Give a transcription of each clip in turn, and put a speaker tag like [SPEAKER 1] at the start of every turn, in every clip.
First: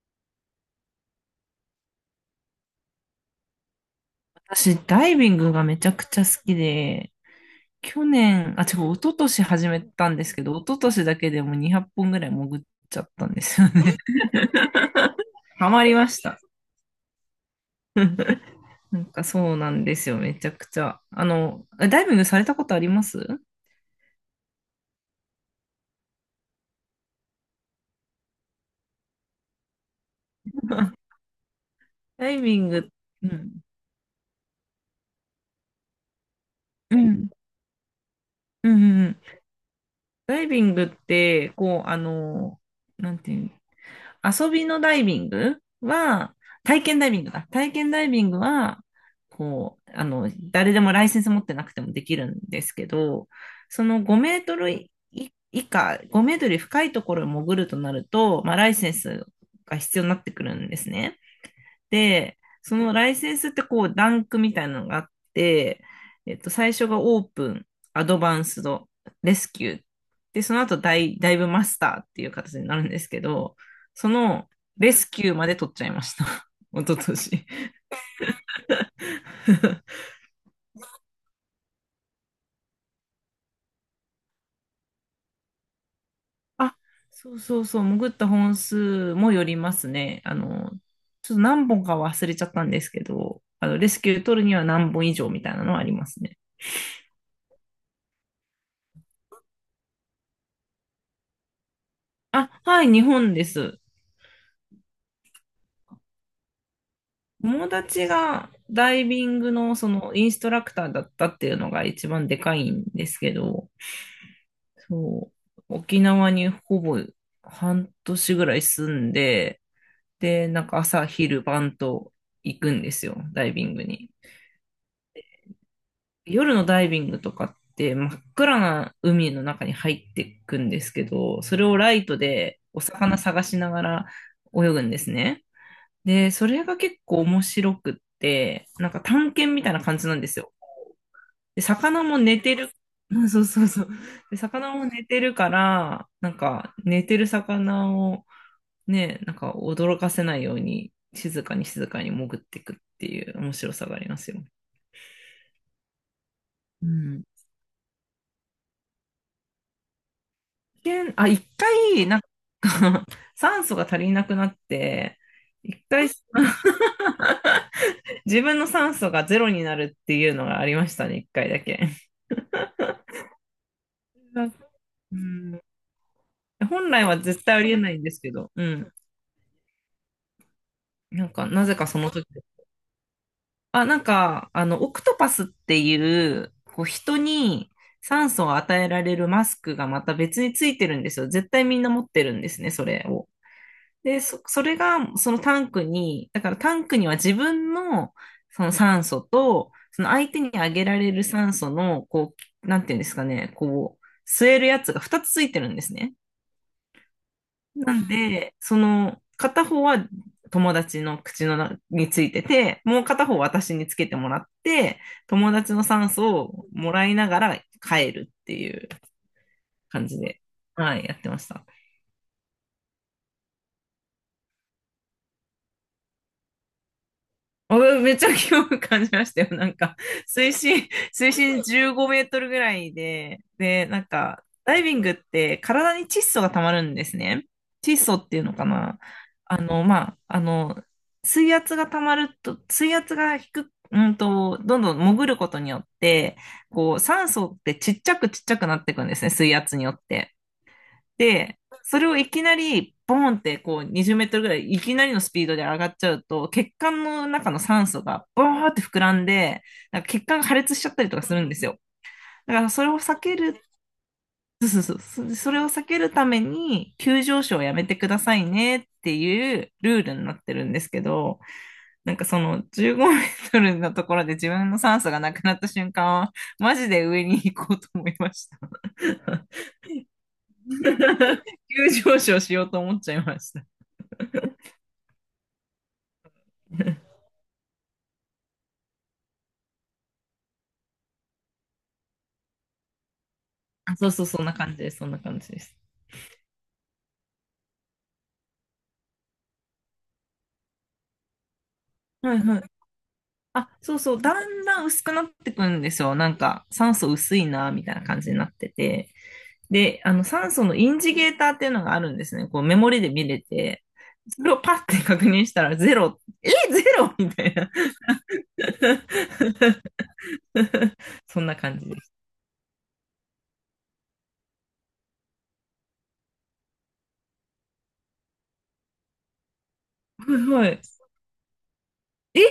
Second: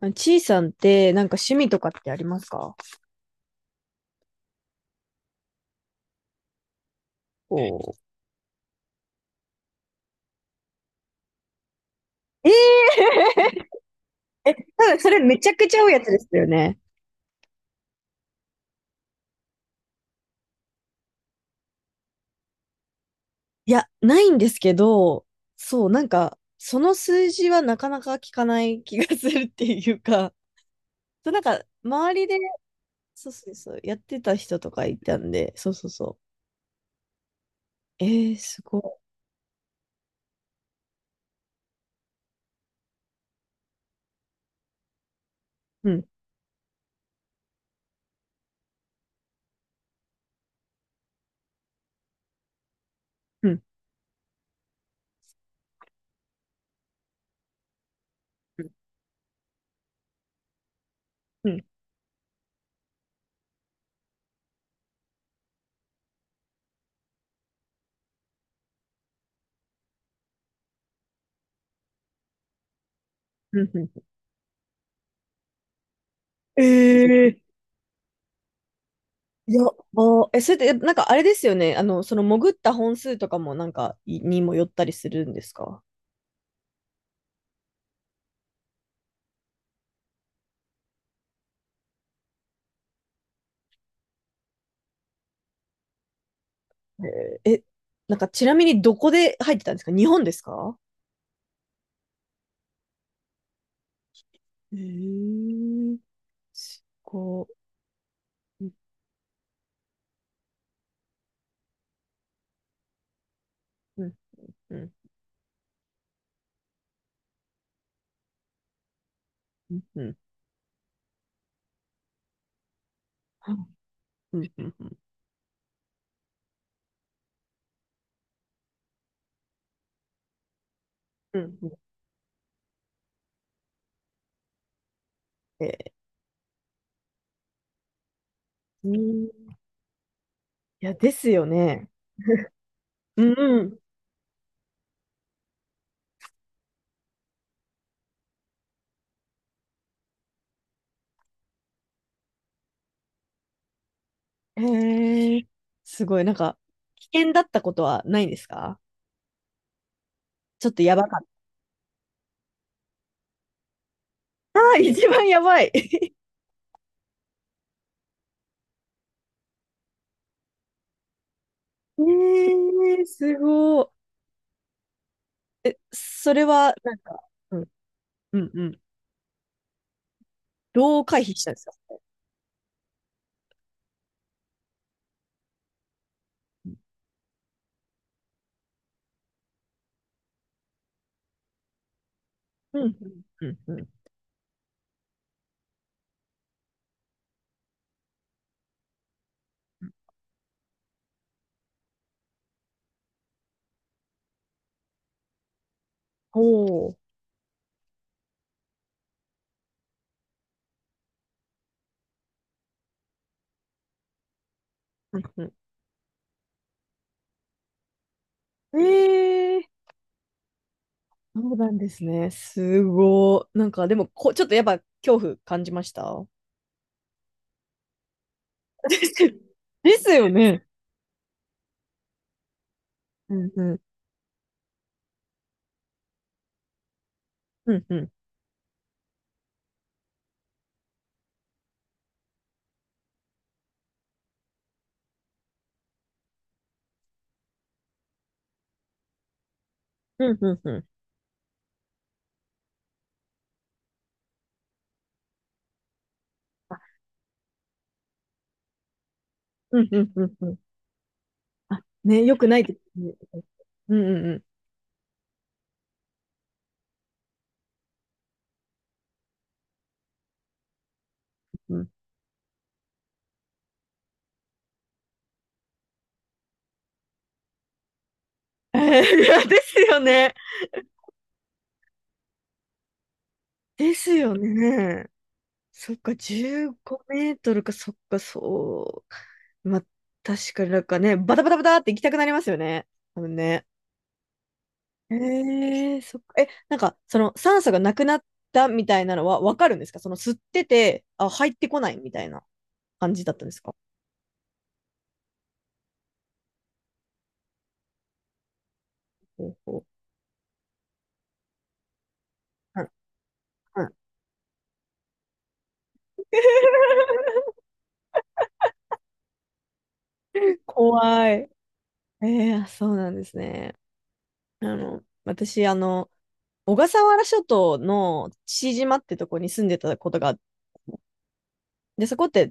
[SPEAKER 1] あちいさんってなんか趣味とかってありますか？
[SPEAKER 2] 私、ダイビングがめちゃくちゃ好きで、
[SPEAKER 1] こ
[SPEAKER 2] 去年、一昨年始めたんですけど、一昨年だけでも200本ぐらい
[SPEAKER 1] うえ
[SPEAKER 2] 潜っちゃっ
[SPEAKER 1] え
[SPEAKER 2] たんですよね。
[SPEAKER 1] 多分それめちゃ く
[SPEAKER 2] ハ
[SPEAKER 1] ちゃ
[SPEAKER 2] マ
[SPEAKER 1] 多い
[SPEAKER 2] り
[SPEAKER 1] や
[SPEAKER 2] ま
[SPEAKER 1] つで
[SPEAKER 2] し
[SPEAKER 1] す
[SPEAKER 2] た。
[SPEAKER 1] よね。
[SPEAKER 2] なんかそうなんですよ、めちゃくちゃ。ダイビングされたことあります？
[SPEAKER 1] いや、ないんですけど、そう、なんか、その数字はなかなか聞かない気がするっていうか、そう、なんか、周り
[SPEAKER 2] ダ
[SPEAKER 1] で、
[SPEAKER 2] イビング、う
[SPEAKER 1] そうそ
[SPEAKER 2] ん、
[SPEAKER 1] うそう、やってた人とかいたんで、そうそうそ
[SPEAKER 2] うん、
[SPEAKER 1] う。えー、す
[SPEAKER 2] うん、
[SPEAKER 1] ご
[SPEAKER 2] うん。ダイビングって、なんていうの？遊びのダイビング
[SPEAKER 1] い。うん、
[SPEAKER 2] は、体験ダイビングだ。体験ダイビングは、誰でもライセンス持ってなくてもできるんですけど、
[SPEAKER 1] うん、
[SPEAKER 2] その5メートルい以下、5メートル深いところを潜るとなると、まあ、
[SPEAKER 1] う
[SPEAKER 2] ラ
[SPEAKER 1] ん、
[SPEAKER 2] イセンスが必要になってくるんですね。
[SPEAKER 1] うん、
[SPEAKER 2] で、そのライセンスってこう、ランクみたいなのがあって、最初がオープン、アドバンスド、レスキュー。で、その後ダイブマスターっていう形になるんですけど、
[SPEAKER 1] うんうんうんうんうん。
[SPEAKER 2] そのレスキューまで取っちゃいました。
[SPEAKER 1] え
[SPEAKER 2] 一昨
[SPEAKER 1] えー、
[SPEAKER 2] 年。
[SPEAKER 1] い や、あ、え、それって、なんかあれですよね。その潜った本数とかもなんかいにもよったりするんですか？
[SPEAKER 2] あ、そうそうそう、潜った本数もよりますね。あの、ちょっと何本か忘れちゃったんですけど、あの、レスキュー取るには何本以上みたいなのはありますね。
[SPEAKER 1] えー、え、なんかちなみにどこで入ってたんですか？日本ですか？
[SPEAKER 2] あ、はい、日本です。
[SPEAKER 1] えー、すご
[SPEAKER 2] 友達が
[SPEAKER 1] い。うん
[SPEAKER 2] ダイビングのそのインストラクターだったっていうのが一番でかいんですけど、
[SPEAKER 1] うんうん
[SPEAKER 2] そう、沖縄にほぼ半年ぐらい住んで、
[SPEAKER 1] うんうん
[SPEAKER 2] で、なんか朝昼晩と行くんですよ、ダイビングに。
[SPEAKER 1] うんうん
[SPEAKER 2] 夜のダイビングとかって真っ暗な海の中に入っていくんですけ
[SPEAKER 1] う
[SPEAKER 2] ど、そ
[SPEAKER 1] ん
[SPEAKER 2] れ
[SPEAKER 1] うん。
[SPEAKER 2] をライトでお魚探しながら泳ぐんですね。
[SPEAKER 1] え
[SPEAKER 2] で、それが結構面白くって、
[SPEAKER 1] ー、う
[SPEAKER 2] なんか探
[SPEAKER 1] ん、い
[SPEAKER 2] 検みたいな感じなんですよ。
[SPEAKER 1] や、ですよ
[SPEAKER 2] で、
[SPEAKER 1] ね。
[SPEAKER 2] 魚も寝てる。う
[SPEAKER 1] う
[SPEAKER 2] ん、
[SPEAKER 1] ん
[SPEAKER 2] そう
[SPEAKER 1] う
[SPEAKER 2] そう
[SPEAKER 1] ん。
[SPEAKER 2] そう。で、魚も寝てるから、なんか寝てる魚をね、なんか驚かせないように静かに静かに潜っていくっていう面白さがありますよ。
[SPEAKER 1] へえ、すごい。なんか、
[SPEAKER 2] う
[SPEAKER 1] 危
[SPEAKER 2] ん。
[SPEAKER 1] 険だったことはないですか？ちょっと
[SPEAKER 2] 一
[SPEAKER 1] やば
[SPEAKER 2] 見
[SPEAKER 1] かっ
[SPEAKER 2] あ、一回、なんか 酸素が足りなくなっ
[SPEAKER 1] た。ああ、一
[SPEAKER 2] て、
[SPEAKER 1] 番やばい。
[SPEAKER 2] 一回
[SPEAKER 1] え、
[SPEAKER 2] 自分の酸素がゼロになるっていうのがありましたね、一回だけ。
[SPEAKER 1] え、すごい。
[SPEAKER 2] うん、
[SPEAKER 1] それは、
[SPEAKER 2] 本
[SPEAKER 1] なん
[SPEAKER 2] 来は
[SPEAKER 1] か、
[SPEAKER 2] 絶対
[SPEAKER 1] う
[SPEAKER 2] あ
[SPEAKER 1] ん
[SPEAKER 2] りえないんですけ
[SPEAKER 1] う
[SPEAKER 2] ど、
[SPEAKER 1] ん
[SPEAKER 2] う
[SPEAKER 1] うん。
[SPEAKER 2] ん。
[SPEAKER 1] どう回
[SPEAKER 2] なん
[SPEAKER 1] 避し
[SPEAKER 2] か、
[SPEAKER 1] たんです
[SPEAKER 2] な
[SPEAKER 1] か？
[SPEAKER 2] ぜかその時オクトパスっていう、こう、人に酸素を与えられるマスクがまた別についてるんですよ。絶対みんな持ってるんですね、
[SPEAKER 1] うん
[SPEAKER 2] それを。
[SPEAKER 1] うんうんうん。
[SPEAKER 2] で、それが、そのタンクに、だからタンクには自分の、その酸素と、その相手にあげられる酸素の、こう、なんていうんですかね、こう、吸えるやつが2つついてるんですね。
[SPEAKER 1] おお。
[SPEAKER 2] なんで、その、片方は友達の口の中についてて、もう片方私につけてもらって、友達の酸素をもらいながら帰るってい
[SPEAKER 1] え
[SPEAKER 2] う
[SPEAKER 1] え、
[SPEAKER 2] 感じで、はい、やってま
[SPEAKER 1] そ
[SPEAKER 2] し
[SPEAKER 1] う
[SPEAKER 2] た。
[SPEAKER 1] なんですね。すごい。なんか、でもこ、ちょっとやっぱ恐怖感じました？
[SPEAKER 2] あ、めっちゃ興味 感
[SPEAKER 1] で
[SPEAKER 2] じ
[SPEAKER 1] す
[SPEAKER 2] ま
[SPEAKER 1] よ、
[SPEAKER 2] したよ。なん
[SPEAKER 1] で
[SPEAKER 2] か、
[SPEAKER 1] すよね。
[SPEAKER 2] 水深15メートルぐらい
[SPEAKER 1] う
[SPEAKER 2] で、
[SPEAKER 1] んうん。
[SPEAKER 2] で、なんか、ダイビングって体に窒素が溜まるんですね。
[SPEAKER 1] うんう
[SPEAKER 2] 窒
[SPEAKER 1] ん。
[SPEAKER 2] 素っていうのかな。あの、まあ、あの、水圧が溜まると、水圧が低く、どんどん潜ることによって、こう、酸素ってちっちゃくちっちゃくなっていくんですね、水圧によって。
[SPEAKER 1] うんうんうん。
[SPEAKER 2] で、それをいきなり、ボーンってこう20メートルぐらいいきなりのスピードで上がっちゃうと、血
[SPEAKER 1] あ、
[SPEAKER 2] 管の中の酸素がボーンって膨らんで、
[SPEAKER 1] うんう
[SPEAKER 2] なんか
[SPEAKER 1] んう
[SPEAKER 2] 血
[SPEAKER 1] ん
[SPEAKER 2] 管
[SPEAKER 1] う
[SPEAKER 2] が破
[SPEAKER 1] ん。
[SPEAKER 2] 裂しちゃったりとかするんですよ。
[SPEAKER 1] あ、ね、よく
[SPEAKER 2] だ
[SPEAKER 1] な
[SPEAKER 2] か
[SPEAKER 1] い
[SPEAKER 2] ら
[SPEAKER 1] です
[SPEAKER 2] それを
[SPEAKER 1] ね。
[SPEAKER 2] 避ける、
[SPEAKER 1] うんうん
[SPEAKER 2] そうそうそう、それを避けるために、急上昇をやめてくださいねっていうルールになってるんですけど、
[SPEAKER 1] うん。うん、
[SPEAKER 2] なんかその15メートルのところで自分の酸素がなくなった瞬間は、マジで上に行こうと思いました。
[SPEAKER 1] えー、いやですよね。
[SPEAKER 2] 急上昇しようと思っちゃいました。
[SPEAKER 1] ですよね。そっか、15メートルか、そっか、そう。まあ、確かになんかね、バタバタバタって行きたくなりますよね。多分ね。
[SPEAKER 2] あ、そうそう、そんな感じです。そん
[SPEAKER 1] へ
[SPEAKER 2] な感じです。
[SPEAKER 1] えー、そっか。なんか、その酸素がなくなったみたいなのはわかるんですか？その吸ってて、あ、入ってこないみたい
[SPEAKER 2] はい
[SPEAKER 1] な
[SPEAKER 2] はい。
[SPEAKER 1] 感じだったんです
[SPEAKER 2] あ、
[SPEAKER 1] か？
[SPEAKER 2] そうそう、だんだん薄くなってくんですよ。なんか、酸素薄いな、みたいな感じになってて。
[SPEAKER 1] ほうほう、
[SPEAKER 2] で、あの、酸素のインジゲーターっていうのがあるんですね。こう、メ
[SPEAKER 1] ん
[SPEAKER 2] モリで見れ
[SPEAKER 1] う
[SPEAKER 2] て、
[SPEAKER 1] ん、
[SPEAKER 2] それをパッて確認したら、ゼロ、え、ゼロみたいな。
[SPEAKER 1] 怖
[SPEAKER 2] そん
[SPEAKER 1] い。
[SPEAKER 2] な感じです。
[SPEAKER 1] えー、あ、そうなんですね。私、小笠原諸島の父島ってとこに住んでたことがあって、
[SPEAKER 2] はいはい。
[SPEAKER 1] で、そこっ
[SPEAKER 2] え、
[SPEAKER 1] て、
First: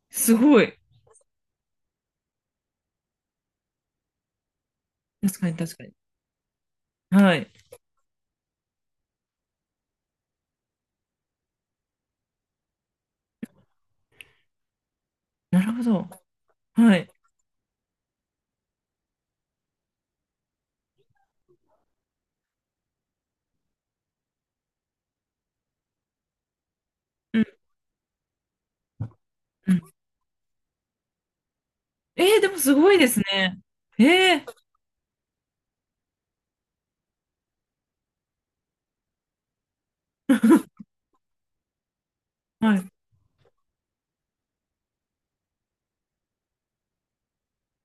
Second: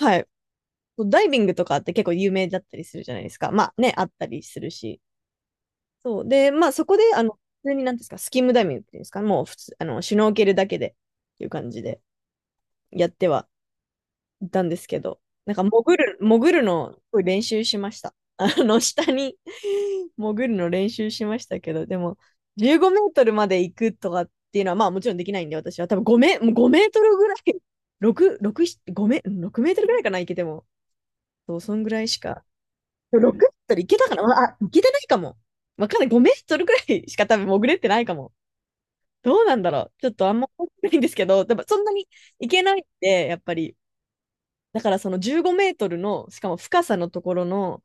[SPEAKER 1] はい、
[SPEAKER 2] すごい。
[SPEAKER 1] ダイビングとかって結構有名だったりするじゃないですか。まあね、あったりするし。
[SPEAKER 2] 確かに確かに。
[SPEAKER 1] そう。で、まあそこで、
[SPEAKER 2] はい。
[SPEAKER 1] 普通になんですか、スキムダイビングっていうんですか、もう普通、シュノーケルだけでっていう感じでやってはいたんですけど、
[SPEAKER 2] なるほど。
[SPEAKER 1] 潜るの
[SPEAKER 2] は
[SPEAKER 1] す
[SPEAKER 2] い。
[SPEAKER 1] ごい練習しました。下に 潜るの練習しましたけど、でも、15メートルまで行くとかっていうのは、まあもちろんできないんで、私は多分5メ、もうごメートルぐらい、
[SPEAKER 2] うん
[SPEAKER 1] 6、6、6メ
[SPEAKER 2] う
[SPEAKER 1] ート
[SPEAKER 2] ん。
[SPEAKER 1] ルぐらいかな、行けても。そう、そんぐらいし
[SPEAKER 2] えー、
[SPEAKER 1] か
[SPEAKER 2] でもすごいです
[SPEAKER 1] 6メー
[SPEAKER 2] ね。
[SPEAKER 1] トル行けたかな、
[SPEAKER 2] えー、
[SPEAKER 1] あ、行けてないかも。わかんない。5メートルくらいしか多分潜れてないかも。どうなんだろう。ちょっとあんま覚えてないんですけど、でもそんなに行け
[SPEAKER 2] は
[SPEAKER 1] ないっ
[SPEAKER 2] い。
[SPEAKER 1] て、やっぱり。だからその15メートルの、しかも深さのところの、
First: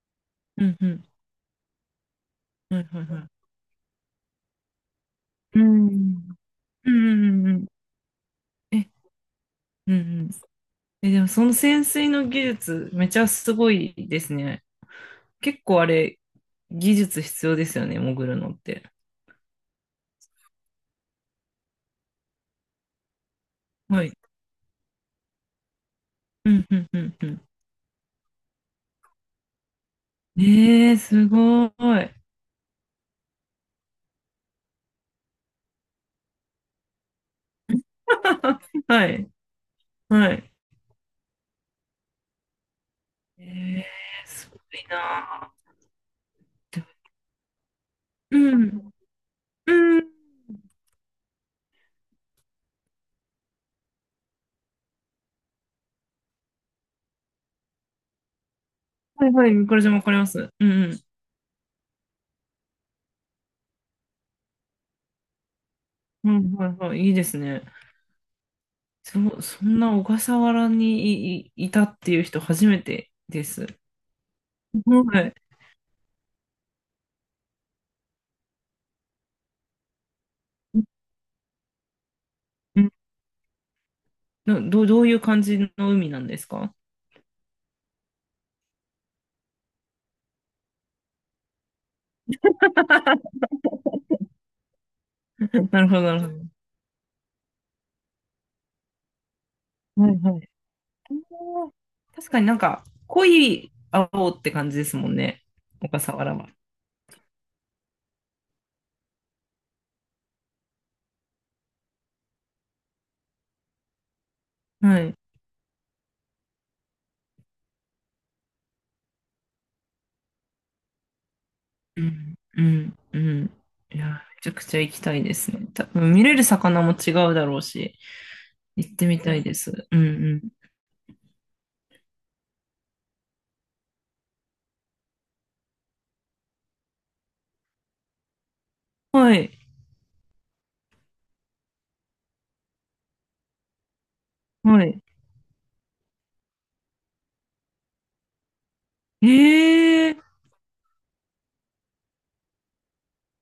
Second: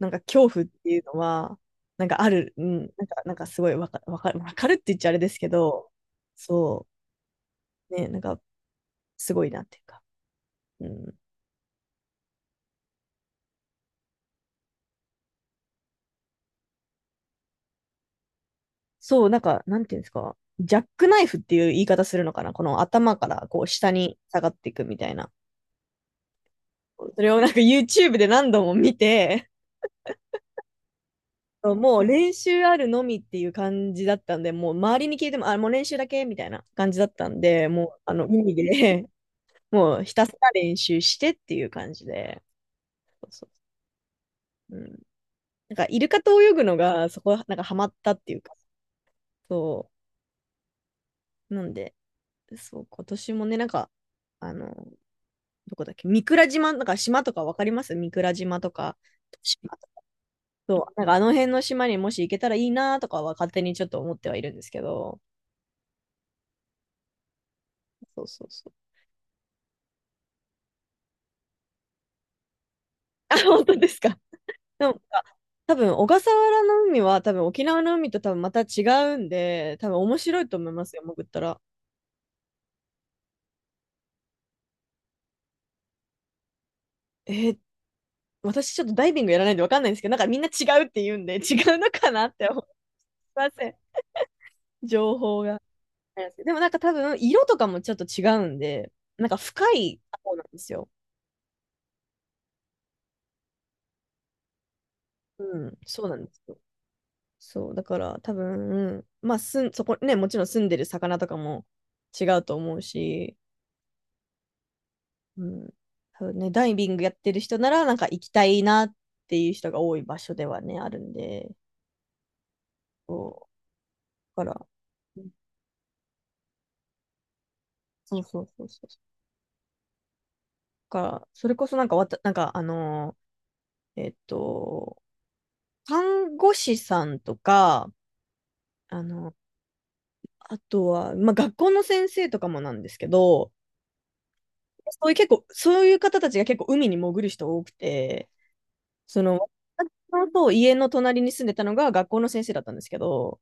[SPEAKER 1] なんか恐怖
[SPEAKER 2] う
[SPEAKER 1] っ
[SPEAKER 2] んう
[SPEAKER 1] ていう
[SPEAKER 2] ん。
[SPEAKER 1] のは、なんかある、うん、
[SPEAKER 2] はいは
[SPEAKER 1] なん
[SPEAKER 2] いは
[SPEAKER 1] か、
[SPEAKER 2] い。
[SPEAKER 1] なんかすごいわか、わかる、わかるって言っちゃあれですけ
[SPEAKER 2] う
[SPEAKER 1] ど、
[SPEAKER 2] ん。
[SPEAKER 1] そ
[SPEAKER 2] うんうんうんうん。
[SPEAKER 1] う、ね、なんか
[SPEAKER 2] え、
[SPEAKER 1] すごいなっていう
[SPEAKER 2] うんう
[SPEAKER 1] か。
[SPEAKER 2] ん。
[SPEAKER 1] う
[SPEAKER 2] え、
[SPEAKER 1] ん、
[SPEAKER 2] でもその潜水の技術、めちゃすごいですね。結構あれ、技術必要ですよね、潜るのって。
[SPEAKER 1] そう、なんか、なんていうんですか。ジャックナイフっていう言い方するのかな、この頭からこう下
[SPEAKER 2] はい。
[SPEAKER 1] に下がっていくみたいな。
[SPEAKER 2] うんうんうん
[SPEAKER 1] そ
[SPEAKER 2] う
[SPEAKER 1] れを
[SPEAKER 2] ん。
[SPEAKER 1] なんか YouTube で何度も見て、
[SPEAKER 2] えー、すご
[SPEAKER 1] もう
[SPEAKER 2] い。
[SPEAKER 1] 練習あるのみっていう感じだったんで、もう周りに聞いても、あ、もう練習だけみたいな感じだったんで、もうあの海
[SPEAKER 2] は
[SPEAKER 1] で
[SPEAKER 2] い。
[SPEAKER 1] もうひたす
[SPEAKER 2] は
[SPEAKER 1] ら
[SPEAKER 2] い。
[SPEAKER 1] 練習してっていう感じで、そう
[SPEAKER 2] え
[SPEAKER 1] そ
[SPEAKER 2] ー、すご
[SPEAKER 1] う、う
[SPEAKER 2] い
[SPEAKER 1] ん、
[SPEAKER 2] な
[SPEAKER 1] なんかイルカと泳ぐの
[SPEAKER 2] ー。
[SPEAKER 1] がそこなんかハマったってい
[SPEAKER 2] う
[SPEAKER 1] うか、
[SPEAKER 2] ん。
[SPEAKER 1] そ
[SPEAKER 2] うん。
[SPEAKER 1] う、なんで、そう、今年もね、なんか、あの、どこだっけ、三倉島、なんか島とかわかります？三倉島とか、
[SPEAKER 2] はいはい。これじゃわかります。うん
[SPEAKER 1] そ
[SPEAKER 2] う
[SPEAKER 1] う、
[SPEAKER 2] ん。
[SPEAKER 1] なんかあの辺の島にもし行けたらいいなとかは勝手にちょっと思ってはいるんですけど。
[SPEAKER 2] ういはいはい。いいですね。
[SPEAKER 1] そうそうそう。
[SPEAKER 2] そんな小笠原にいたっていう人初めて
[SPEAKER 1] あ、
[SPEAKER 2] で
[SPEAKER 1] 本当
[SPEAKER 2] す。
[SPEAKER 1] ですか。でも、
[SPEAKER 2] は
[SPEAKER 1] あ、
[SPEAKER 2] い。
[SPEAKER 1] 多分小笠原の海は多分沖縄の海と多分また違うんで、多分面白いと思いますよ、潜ったら。
[SPEAKER 2] うん、どういう感じの海なんですか？
[SPEAKER 1] えー、私ちょっとダイビングやらないんでわかんないんですけど、なんかみんな違うって言うんで、違うのかなって思いません。情報が。
[SPEAKER 2] なるほど、なるほ
[SPEAKER 1] で
[SPEAKER 2] ど。
[SPEAKER 1] もなんか多分色とかもちょっと違うんで、なんか深い
[SPEAKER 2] はい
[SPEAKER 1] 方
[SPEAKER 2] は
[SPEAKER 1] なん
[SPEAKER 2] い。
[SPEAKER 1] ですよ。
[SPEAKER 2] 確かになんか濃い青って感じですもんね、
[SPEAKER 1] うん、
[SPEAKER 2] 小
[SPEAKER 1] そう
[SPEAKER 2] 笠
[SPEAKER 1] なんで
[SPEAKER 2] 原
[SPEAKER 1] す。
[SPEAKER 2] は。
[SPEAKER 1] そう、だから多分、まあ、すん、そこね、もちろん住んでる魚とかも違うと思うし、
[SPEAKER 2] はい。
[SPEAKER 1] うん、多分ね、ダイビングやってる人なら、なんか行きたいなっていう人が多い場所ではね、あるんで、
[SPEAKER 2] うん、うん、うん。
[SPEAKER 1] そう、
[SPEAKER 2] いや、め
[SPEAKER 1] だか
[SPEAKER 2] ちゃく
[SPEAKER 1] ら、
[SPEAKER 2] ちゃ行きた
[SPEAKER 1] う
[SPEAKER 2] い
[SPEAKER 1] ん、
[SPEAKER 2] ですね。多分見れる魚も違うだろうし、
[SPEAKER 1] そうそうそうそう。
[SPEAKER 2] 行っ
[SPEAKER 1] だ
[SPEAKER 2] てみたいです。うん
[SPEAKER 1] から、それこそなんかわた、なんか、ー、えっと、看護師さんとか、あ
[SPEAKER 2] うん。
[SPEAKER 1] の、
[SPEAKER 2] はい、
[SPEAKER 1] あとは、まあ、学校の先生とかもなんですけど、
[SPEAKER 2] はい。
[SPEAKER 1] そういう結構、そういう方たちが結構海に潜る人多くて、その、
[SPEAKER 2] ええ、
[SPEAKER 1] 私と家の隣に住んでたのが学校の先生だったんですけど、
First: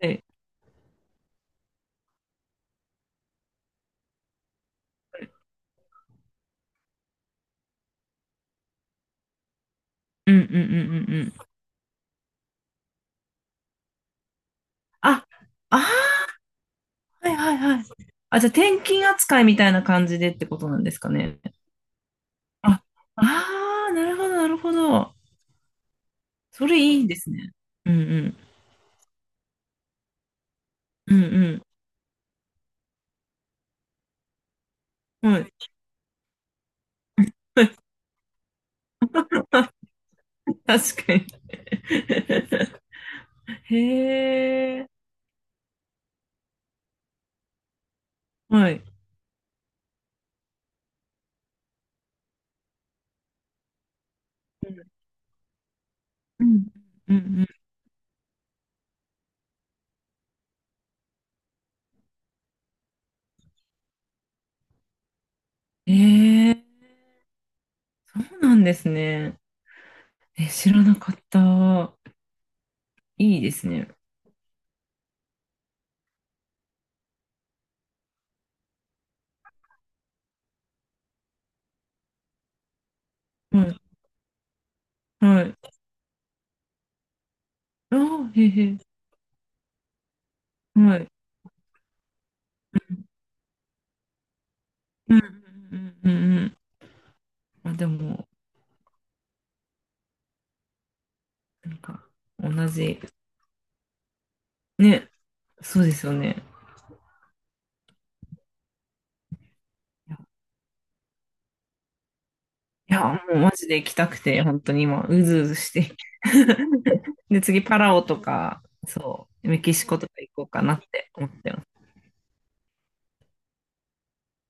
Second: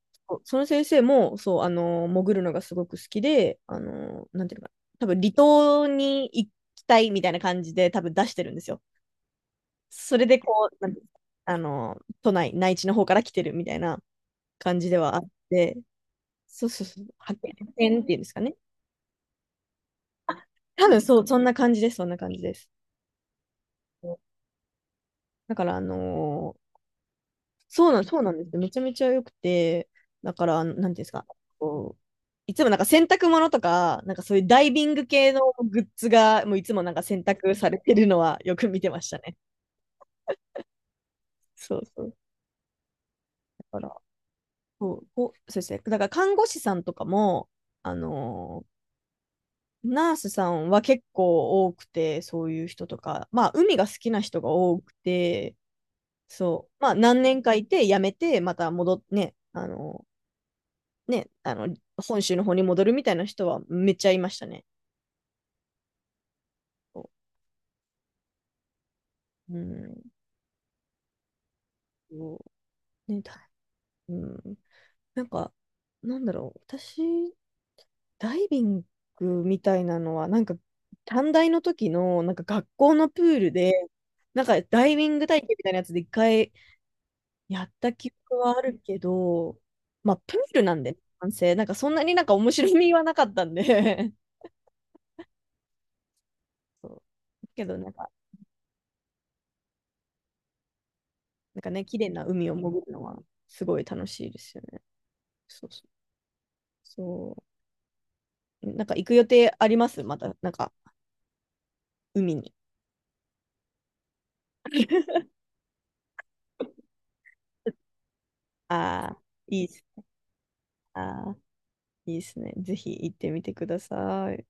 [SPEAKER 2] はい、
[SPEAKER 1] そうその先生も、そう、潜るのがすごく好きで、なんていうのかな、多分離島に行きたいみたいな感じで多分出してるんですよ。それ
[SPEAKER 2] うん
[SPEAKER 1] で
[SPEAKER 2] うんうんうん
[SPEAKER 1] こう、なんていうの？
[SPEAKER 2] うん。
[SPEAKER 1] 内地の方から来てるみたいな感じではあ
[SPEAKER 2] あ、
[SPEAKER 1] って、
[SPEAKER 2] あ
[SPEAKER 1] そうそうそう、
[SPEAKER 2] ー、は
[SPEAKER 1] 派
[SPEAKER 2] いはいはい。
[SPEAKER 1] 遣っていうんです
[SPEAKER 2] あ、
[SPEAKER 1] か
[SPEAKER 2] じゃあ
[SPEAKER 1] ね。
[SPEAKER 2] 転勤扱いみたいな感じでってことなん
[SPEAKER 1] 多
[SPEAKER 2] です
[SPEAKER 1] 分
[SPEAKER 2] か
[SPEAKER 1] そう、そ
[SPEAKER 2] ね。
[SPEAKER 1] んな感じです、そんな感じです。
[SPEAKER 2] あ、ああ、なるほど、なるほど。
[SPEAKER 1] だから、
[SPEAKER 2] そ
[SPEAKER 1] ー
[SPEAKER 2] れいいですね。
[SPEAKER 1] そ
[SPEAKER 2] う
[SPEAKER 1] う
[SPEAKER 2] ん
[SPEAKER 1] な
[SPEAKER 2] う
[SPEAKER 1] ん、そうなん
[SPEAKER 2] ん。
[SPEAKER 1] ですよ。めちゃめちゃ良くて、だから、なんていうんです
[SPEAKER 2] う
[SPEAKER 1] か、
[SPEAKER 2] ん
[SPEAKER 1] こう、いつもなんか洗濯物とか、なんかそういうダイビング
[SPEAKER 2] う
[SPEAKER 1] 系
[SPEAKER 2] ん。
[SPEAKER 1] の
[SPEAKER 2] はい。
[SPEAKER 1] グッズが、もういつもなんか洗濯されてるのはよく見てました
[SPEAKER 2] 確か
[SPEAKER 1] ね。
[SPEAKER 2] に。
[SPEAKER 1] そうそう。だから、
[SPEAKER 2] へえ。
[SPEAKER 1] こうそうですね。だから看護師さんとかも、あの
[SPEAKER 2] は
[SPEAKER 1] ー
[SPEAKER 2] い。
[SPEAKER 1] ナースさんは結構多くて、そういう人とか、まあ、海が好きな人が
[SPEAKER 2] うん。
[SPEAKER 1] 多くて、
[SPEAKER 2] うん
[SPEAKER 1] そう、まあ、
[SPEAKER 2] う
[SPEAKER 1] 何年
[SPEAKER 2] ん
[SPEAKER 1] かいて、辞めて、また戻ってね、ね、本州の方に戻るみたいな人はめっちゃいましたね。
[SPEAKER 2] うん。へえ、そうなんですね。
[SPEAKER 1] うん。
[SPEAKER 2] え、知らなかった。
[SPEAKER 1] うね、
[SPEAKER 2] いい
[SPEAKER 1] だ、
[SPEAKER 2] ですね。
[SPEAKER 1] うん。なんか、なんだろう、私、ダイビングみたいなのは、なんか、短大の時の、なんか学校のプール
[SPEAKER 2] は
[SPEAKER 1] で、
[SPEAKER 2] い。
[SPEAKER 1] なんかダイビング体
[SPEAKER 2] は
[SPEAKER 1] 験
[SPEAKER 2] い。
[SPEAKER 1] みたいなやつで一回やった
[SPEAKER 2] あ
[SPEAKER 1] 記
[SPEAKER 2] あ、
[SPEAKER 1] 憶
[SPEAKER 2] へえ
[SPEAKER 1] はあ
[SPEAKER 2] へ
[SPEAKER 1] るけど、まあ、プールな
[SPEAKER 2] え。
[SPEAKER 1] んでね、
[SPEAKER 2] はい。
[SPEAKER 1] 男性、なんかそんなになんか面白みはなかったんで
[SPEAKER 2] うんうんうんうんうんうん。
[SPEAKER 1] そう。け
[SPEAKER 2] まあ
[SPEAKER 1] ど、
[SPEAKER 2] で
[SPEAKER 1] なんか、
[SPEAKER 2] も、
[SPEAKER 1] なんか
[SPEAKER 2] なん
[SPEAKER 1] ね、綺
[SPEAKER 2] か、
[SPEAKER 1] 麗な海を
[SPEAKER 2] 同
[SPEAKER 1] 潜る
[SPEAKER 2] じ。
[SPEAKER 1] のはすごい楽しいですよね。
[SPEAKER 2] ね、
[SPEAKER 1] そう
[SPEAKER 2] そ
[SPEAKER 1] そ
[SPEAKER 2] う
[SPEAKER 1] う
[SPEAKER 2] ですよね。
[SPEAKER 1] そう。なんか行く予定あります？また、なんか、海に。
[SPEAKER 2] いや、もうマジで行きたくて、本当に今、う ずうずして。で、次、パラオとか、
[SPEAKER 1] ああ、
[SPEAKER 2] そう、メ
[SPEAKER 1] いいっ
[SPEAKER 2] キ
[SPEAKER 1] す。
[SPEAKER 2] シコとか行こうかなって思
[SPEAKER 1] あ
[SPEAKER 2] っ
[SPEAKER 1] あ、
[SPEAKER 2] てます。
[SPEAKER 1] いいですね。ぜひ行ってみてください。